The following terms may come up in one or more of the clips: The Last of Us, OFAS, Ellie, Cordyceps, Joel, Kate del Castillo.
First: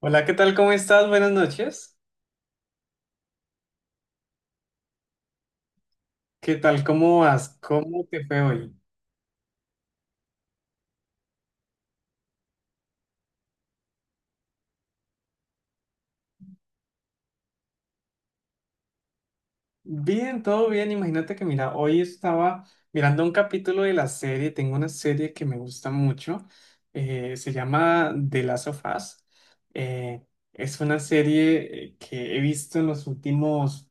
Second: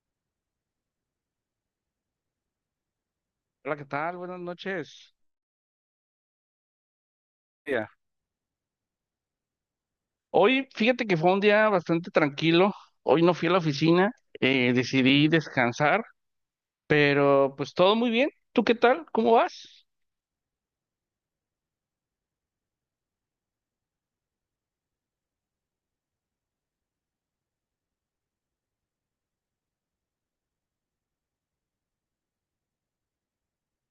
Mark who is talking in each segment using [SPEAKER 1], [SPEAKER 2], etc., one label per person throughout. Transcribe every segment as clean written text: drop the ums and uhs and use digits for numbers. [SPEAKER 1] Hola, ¿qué tal? ¿Cómo estás? Buenas noches.
[SPEAKER 2] Hola, ¿qué tal? Buenas noches.
[SPEAKER 1] ¿Qué tal? ¿Cómo vas?
[SPEAKER 2] Día.
[SPEAKER 1] ¿Cómo te fue hoy?
[SPEAKER 2] Hoy, fíjate que fue un día bastante tranquilo. Hoy no fui a la oficina, decidí descansar, pero pues todo muy bien. ¿Tú qué tal? ¿Cómo vas?
[SPEAKER 1] Bien, todo bien. Imagínate que, mira, hoy estaba mirando un capítulo de la serie. Tengo una serie que me gusta mucho. Se llama The Last of Us. Eh, es una serie que he visto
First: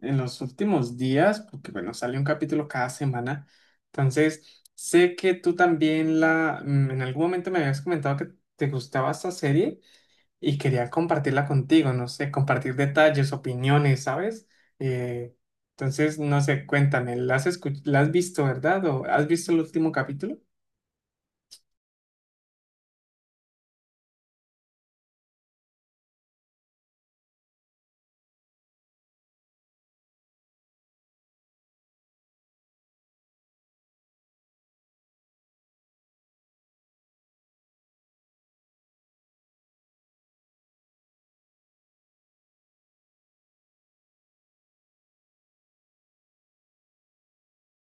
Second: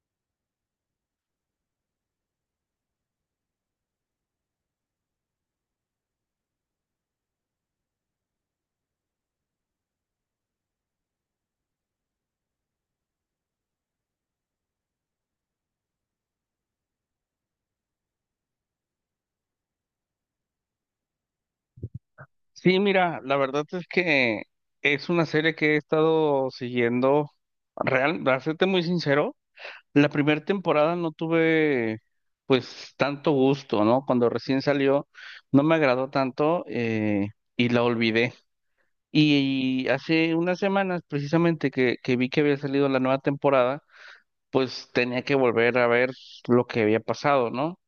[SPEAKER 1] en los últimos días, porque, bueno, sale un capítulo cada semana. Entonces, sé que tú también en algún momento me habías comentado que te gustaba esta serie. Y quería compartirla contigo, no sé, compartir detalles, opiniones, ¿sabes? Eh, entonces, no sé, cuéntame, ¿ la has visto, ¿verdad? ¿O has visto el último capítulo?
[SPEAKER 2] Sí, mira, la verdad es que es una serie que he estado siguiendo, real, para serte muy sincero, la primera temporada no tuve pues tanto gusto, ¿no? Cuando recién salió no me agradó tanto y la olvidé. Y hace unas semanas, precisamente que vi que había salido la nueva temporada, pues tenía que volver a ver lo que había pasado, ¿no?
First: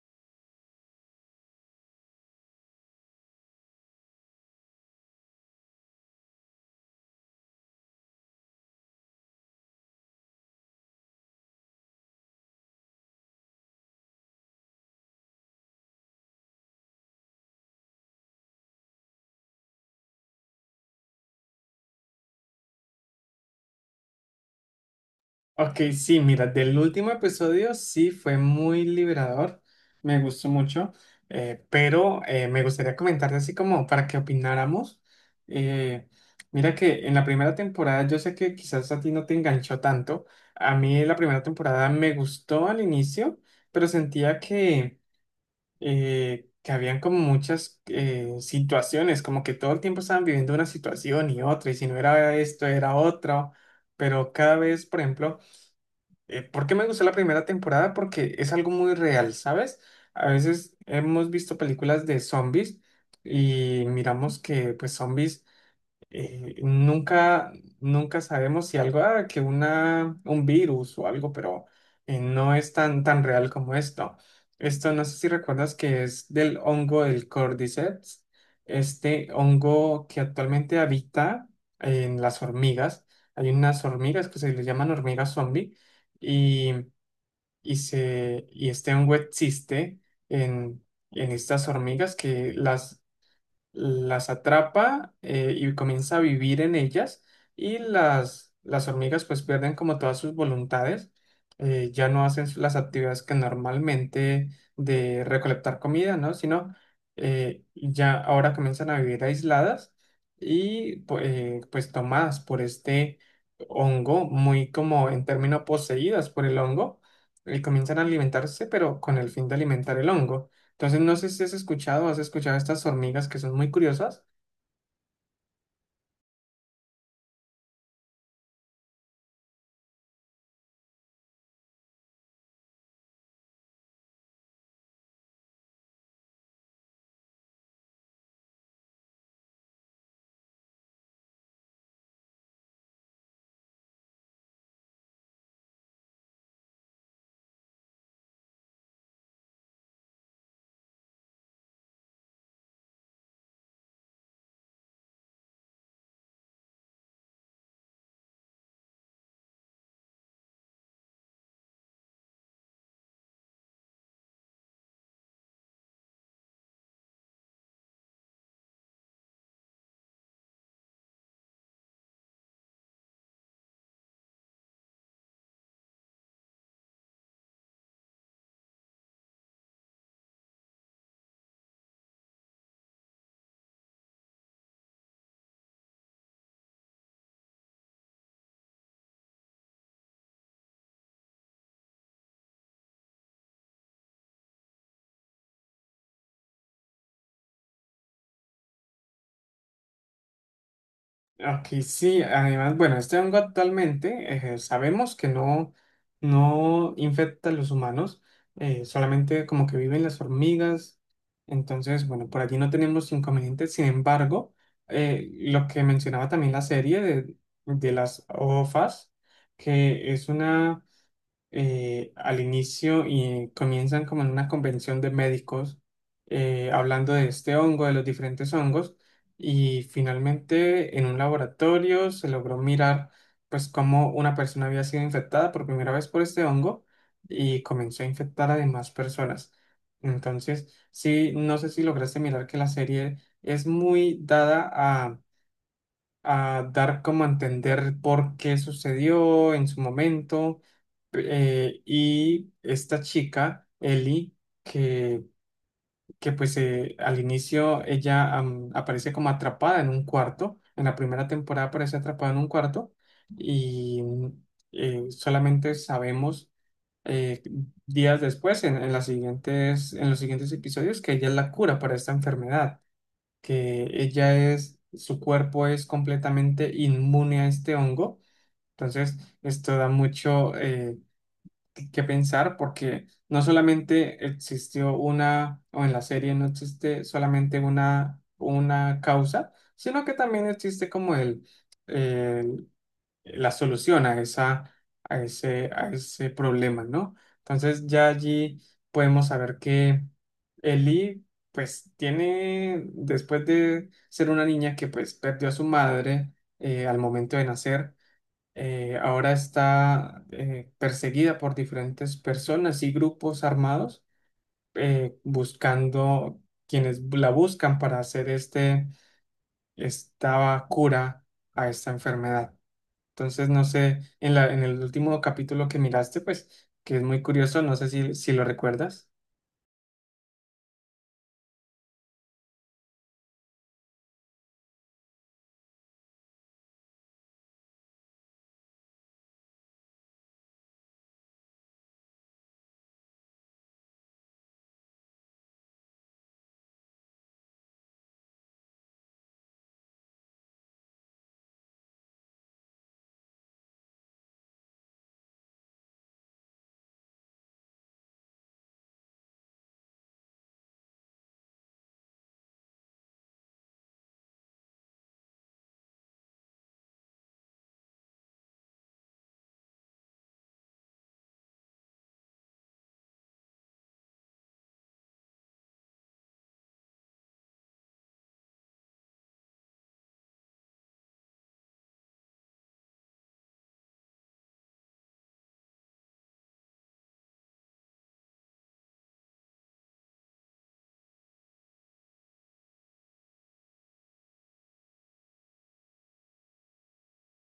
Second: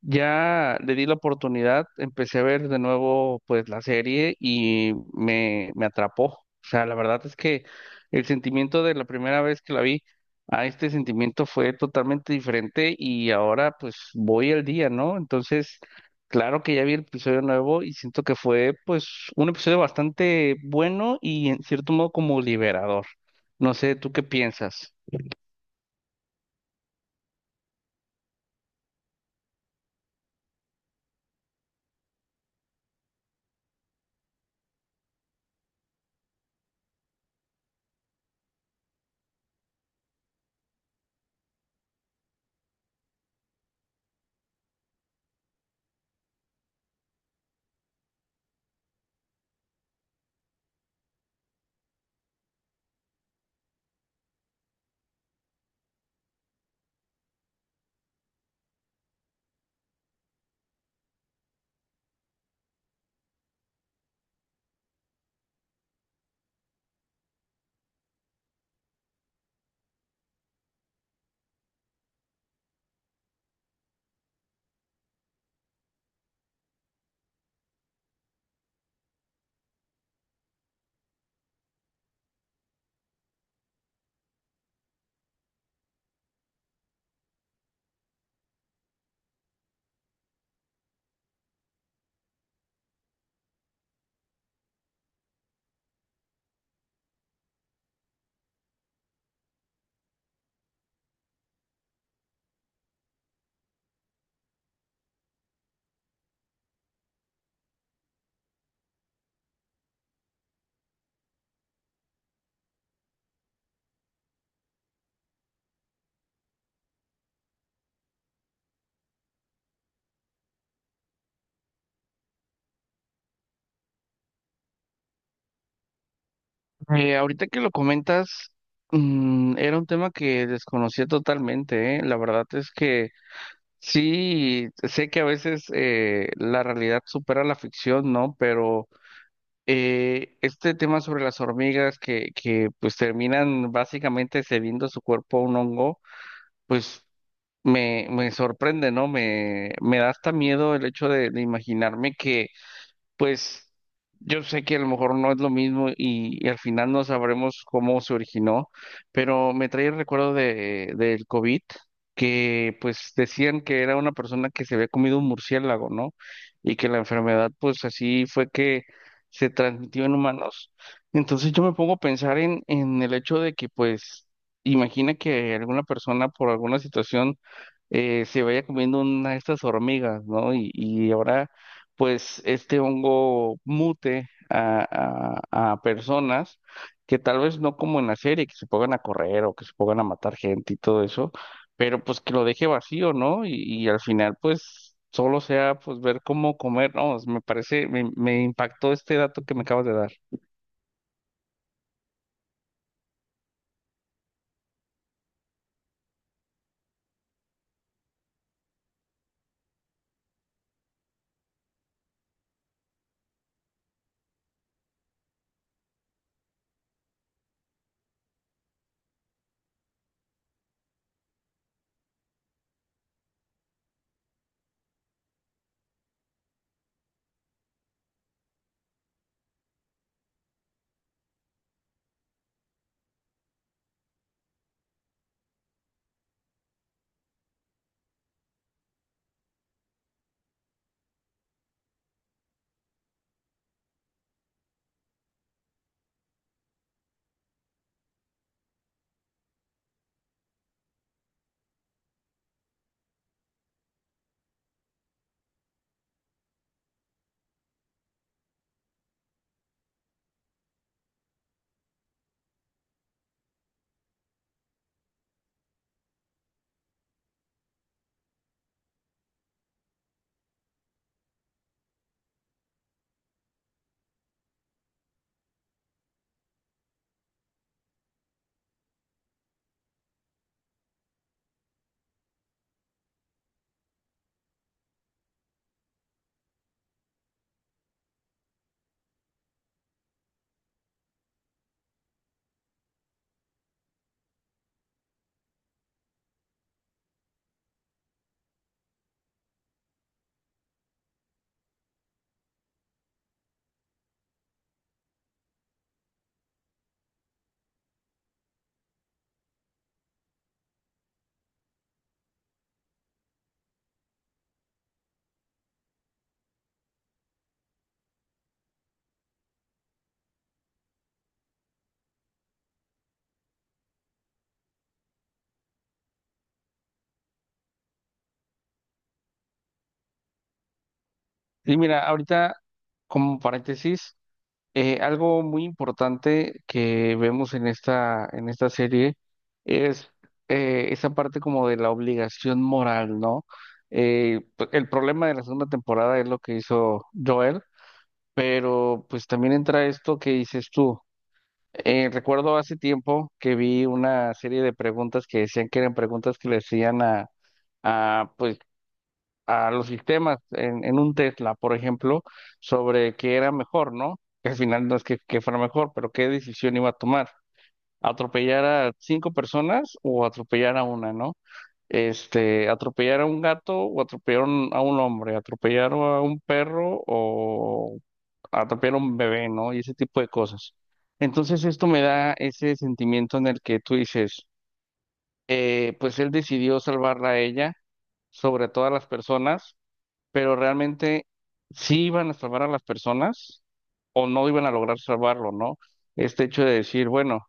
[SPEAKER 2] Ya le di la oportunidad, empecé a ver de nuevo pues la serie y me atrapó. O sea, la verdad es que el sentimiento de la primera vez que la vi a este sentimiento fue totalmente diferente y ahora pues voy al día, ¿no? Entonces, claro que ya vi el episodio nuevo y siento que fue pues un episodio bastante bueno y en cierto modo como liberador. No sé, ¿tú qué piensas?
[SPEAKER 1] Ok, sí, mira, del último episodio sí fue muy liberador, me gustó mucho, pero me gustaría comentarte así como para que opináramos. Eh, Mira que en la primera temporada, yo sé que quizás a ti no te enganchó tanto, a mí la primera temporada me gustó al inicio, pero sentía que habían como muchas situaciones, como que todo el tiempo estaban viviendo una situación y otra, y si no era esto, era otra, pero cada vez, por ejemplo, ¿por qué me gustó la primera temporada? Porque es algo muy real, ¿sabes? A veces hemos visto películas de zombies y miramos que pues zombies, nunca, nunca sabemos si algo, ah, que un virus o algo, pero no es tan, tan real como esto. Esto no sé si recuerdas que es del hongo del Cordyceps, este hongo que actualmente habita en las hormigas. Hay unas hormigas que se les llaman hormigas zombie y, y y este hongo existe en, en estas hormigas que las atrapa, y comienza a vivir en ellas y las hormigas pues pierden como todas sus voluntades, ya no hacen las actividades que normalmente de recolectar comida, ¿no? Sino ya ahora comienzan a vivir aisladas y pues tomadas por este hongo, muy como en términos poseídas por el hongo, y comienzan a alimentarse, pero con el fin de alimentar el hongo. Entonces, no sé si has escuchado, o has escuchado estas hormigas que son muy curiosas.
[SPEAKER 2] Ahorita que lo comentas, era un tema que desconocía totalmente, ¿eh? La verdad es que sí, sé que a veces la realidad supera la ficción, ¿no? Pero este tema sobre las hormigas que pues terminan básicamente cediendo su cuerpo a un hongo, me sorprende, ¿no? Me da hasta miedo el hecho de imaginarme que pues yo sé que a lo mejor no es lo mismo y al final no sabremos cómo se originó, pero me trae el recuerdo del COVID, que pues decían que era una persona que se había comido un murciélago, ¿no? Y que la enfermedad pues así fue que se transmitió en humanos. Entonces yo me pongo a pensar en el hecho de que pues imagina que alguna persona por alguna situación se vaya comiendo una de estas hormigas, ¿no? Y ahora pues este hongo mute a personas que tal vez no como en la serie, que se pongan a correr o que se pongan a matar gente y todo eso, pero pues que lo deje vacío, ¿no? Y al final pues solo sea pues ver cómo comer, no, me parece, me impactó este dato que me acabas de dar.
[SPEAKER 1] Ok, sí, además, bueno, este hongo actualmente sabemos que no, no infecta a los humanos, solamente como que viven las hormigas. Entonces, bueno, por allí no tenemos inconvenientes. Sin embargo, lo que mencionaba también la serie de las OFAS, que es una, al inicio y comienzan como en una convención de médicos hablando de este hongo, de los diferentes hongos, y finalmente en un laboratorio se logró mirar pues cómo una persona había sido infectada por primera vez por este hongo y comenzó a infectar a demás personas. Entonces, sí, no sé si lograste mirar que la serie es muy dada a dar como a entender por qué sucedió en su momento, y esta chica, Ellie, que, que pues al inicio ella aparece como atrapada en un cuarto, en la primera temporada aparece atrapada en un cuarto y solamente sabemos eh, días después, en las siguientes, en los siguientes episodios, que ella es la cura para esta enfermedad, que ella es, su cuerpo es completamente inmune a este hongo, entonces esto da mucho que pensar porque no solamente existió una, o en la serie no existe solamente una causa, sino que también existe como el- la solución a esa, a ese problema, ¿no? Entonces ya allí podemos saber que Ellie pues tiene, después de ser una niña que pues perdió a su madre al momento de nacer, ahora está perseguida por diferentes personas y grupos armados buscando quienes la buscan para hacer esta cura a esta enfermedad. Entonces, no sé, en la, en el último capítulo que miraste, pues, que es muy curioso, no sé si, si lo recuerdas.
[SPEAKER 2] Y mira, ahorita como paréntesis. Algo muy importante que vemos en en esta serie es esa parte como de la obligación moral, ¿no? El problema de la segunda temporada es lo que hizo Joel, pero pues también entra esto que dices tú. Recuerdo hace tiempo que vi una serie de preguntas que decían que eran preguntas que le hacían a, a los sistemas en un Tesla, por ejemplo, sobre qué era mejor, ¿no? Que al final no es que fuera mejor, pero qué decisión iba a tomar. ¿Atropellar a cinco personas o atropellar a una, ¿no? Este, atropellar a un gato o atropellar a un hombre, atropellar a un perro o atropellar a un bebé, ¿no? Y ese tipo de cosas. Entonces esto me da ese sentimiento en el que tú dices, pues él decidió salvarla a ella sobre todas las personas pero realmente sí iban a salvar a las personas o no iban a lograr salvarlo, ¿no? Este hecho de decir, bueno,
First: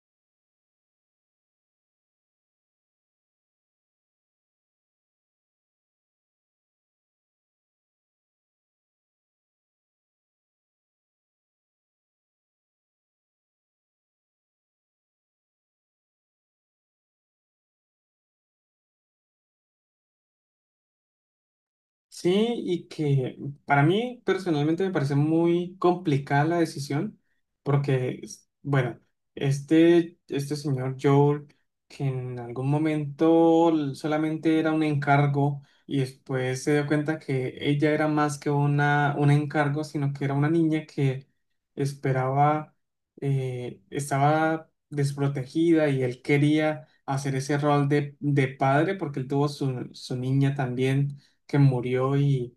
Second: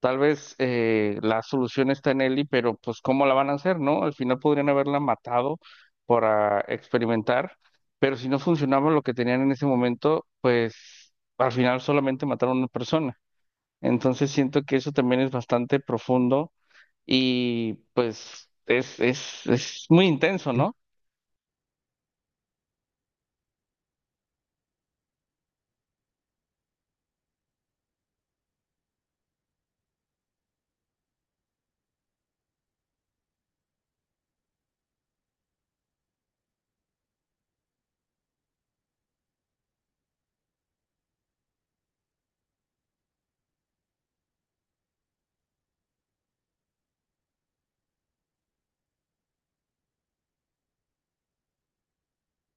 [SPEAKER 2] tal vez la solución está en Ellie, pero pues ¿cómo la van a hacer, no? Al final podrían haberla matado para experimentar, pero si no funcionaba lo que tenían en ese momento, pues al final solamente mataron a una persona. Entonces siento que eso también es bastante profundo y pues es muy intenso, ¿no?
[SPEAKER 1] Sí, y que para mí personalmente me parece muy complicada la decisión, porque, es- bueno, este señor Joel, que en algún momento solamente era un encargo y después se dio cuenta que ella era más que un encargo, sino que era una niña que esperaba, estaba desprotegida y él quería hacer ese rol de padre porque él tuvo su, su niña también que murió, y,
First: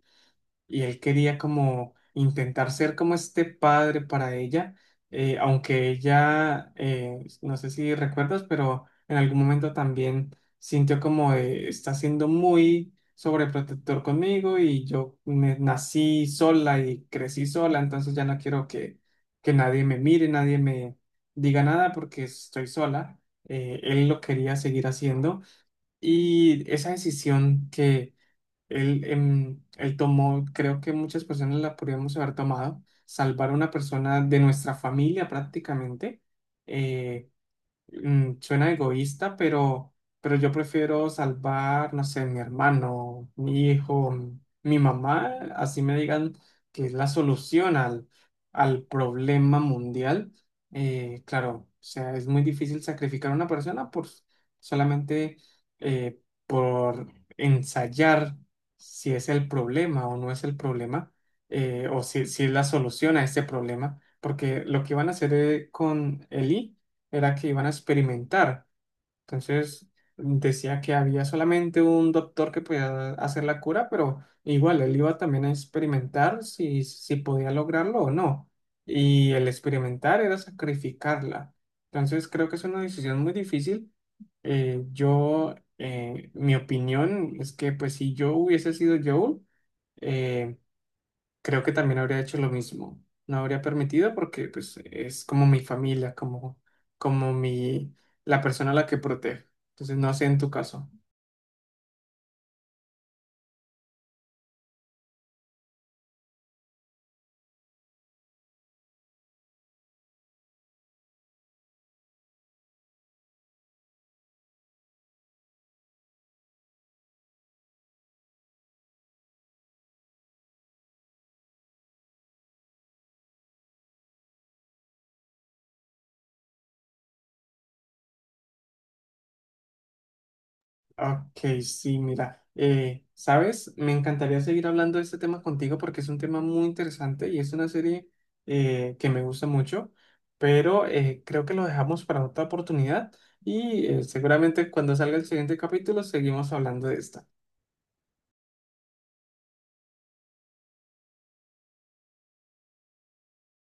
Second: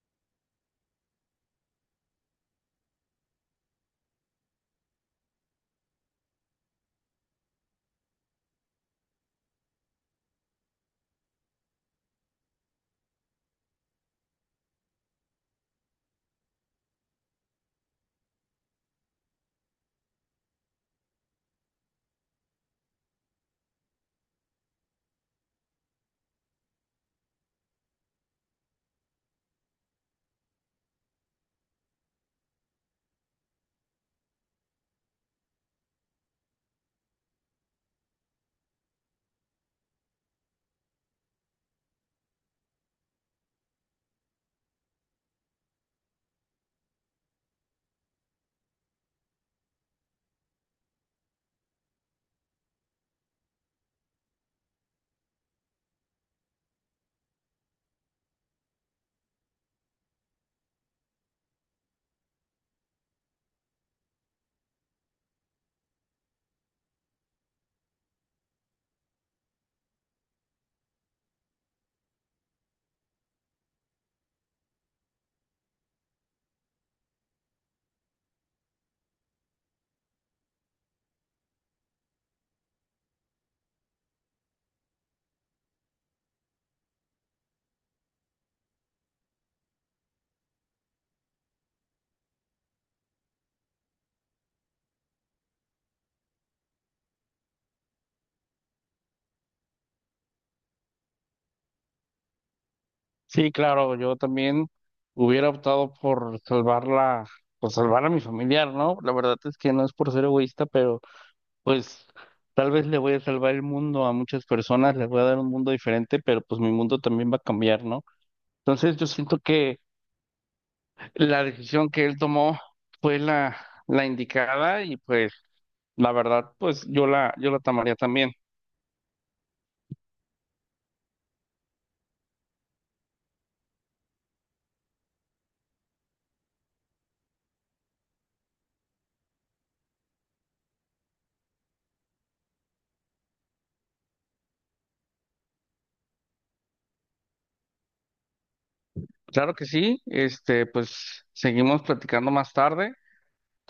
[SPEAKER 1] y él quería como intentar ser como este padre para ella, aunque ella, no sé si recuerdas, pero en algún momento también sintió como de, está siendo muy sobreprotector conmigo y yo nací sola y crecí sola, entonces ya no quiero que nadie me mire, nadie me diga nada porque estoy sola. Él lo quería seguir haciendo y esa decisión que él tomó, creo que muchas personas la podríamos haber tomado, salvar a una persona de nuestra familia prácticamente, eh, suena egoísta, pero yo prefiero salvar, no sé, mi hermano, mi hijo, mi mamá, así me digan que es la solución al, al problema mundial. Claro, o sea, es muy difícil sacrificar a una persona por solamente eh, por ensayar si es el problema o no es el problema, o si, si es la solución a ese problema, porque lo que van a hacer con Eli era que iban a experimentar. Entonces decía que había solamente un doctor que podía hacer la cura, pero igual él iba también a experimentar si, si podía lograrlo o no. Y el experimentar era sacrificarla. Entonces creo que es una decisión muy difícil. Mi opinión es que pues si yo hubiese sido Joel, eh, creo que también habría hecho lo mismo. No habría permitido porque pues es como mi familia, como, como mi, la persona a la que protege. Entonces, no sé en tu caso.
[SPEAKER 2] Sí, claro, yo también hubiera optado por salvarla, pues salvar a mi familiar, ¿no? La verdad es que no es por ser egoísta, pero pues tal vez le voy a salvar el mundo a muchas personas, les voy a dar un mundo diferente, pero pues mi mundo también va a cambiar, ¿no? Entonces yo siento que la decisión que él tomó fue la indicada y pues la verdad, pues yo la tomaría también.
[SPEAKER 1] Ok, sí, mira, ¿sabes? Me encantaría seguir hablando de este tema contigo porque es un tema muy interesante y es una serie que me gusta mucho, pero creo que lo dejamos para otra oportunidad y seguramente cuando salga el siguiente capítulo seguimos hablando de esta.
[SPEAKER 2] Claro que sí, este, pues seguimos platicando más tarde.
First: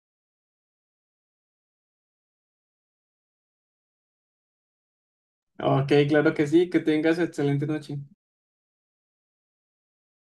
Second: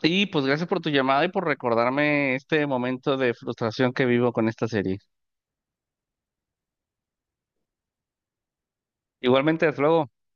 [SPEAKER 2] Y pues gracias por tu llamada y por recordarme este momento de frustración que vivo con esta serie.
[SPEAKER 1] Ok, claro que sí, que tengas excelente noche.
[SPEAKER 2] Igualmente, hasta luego.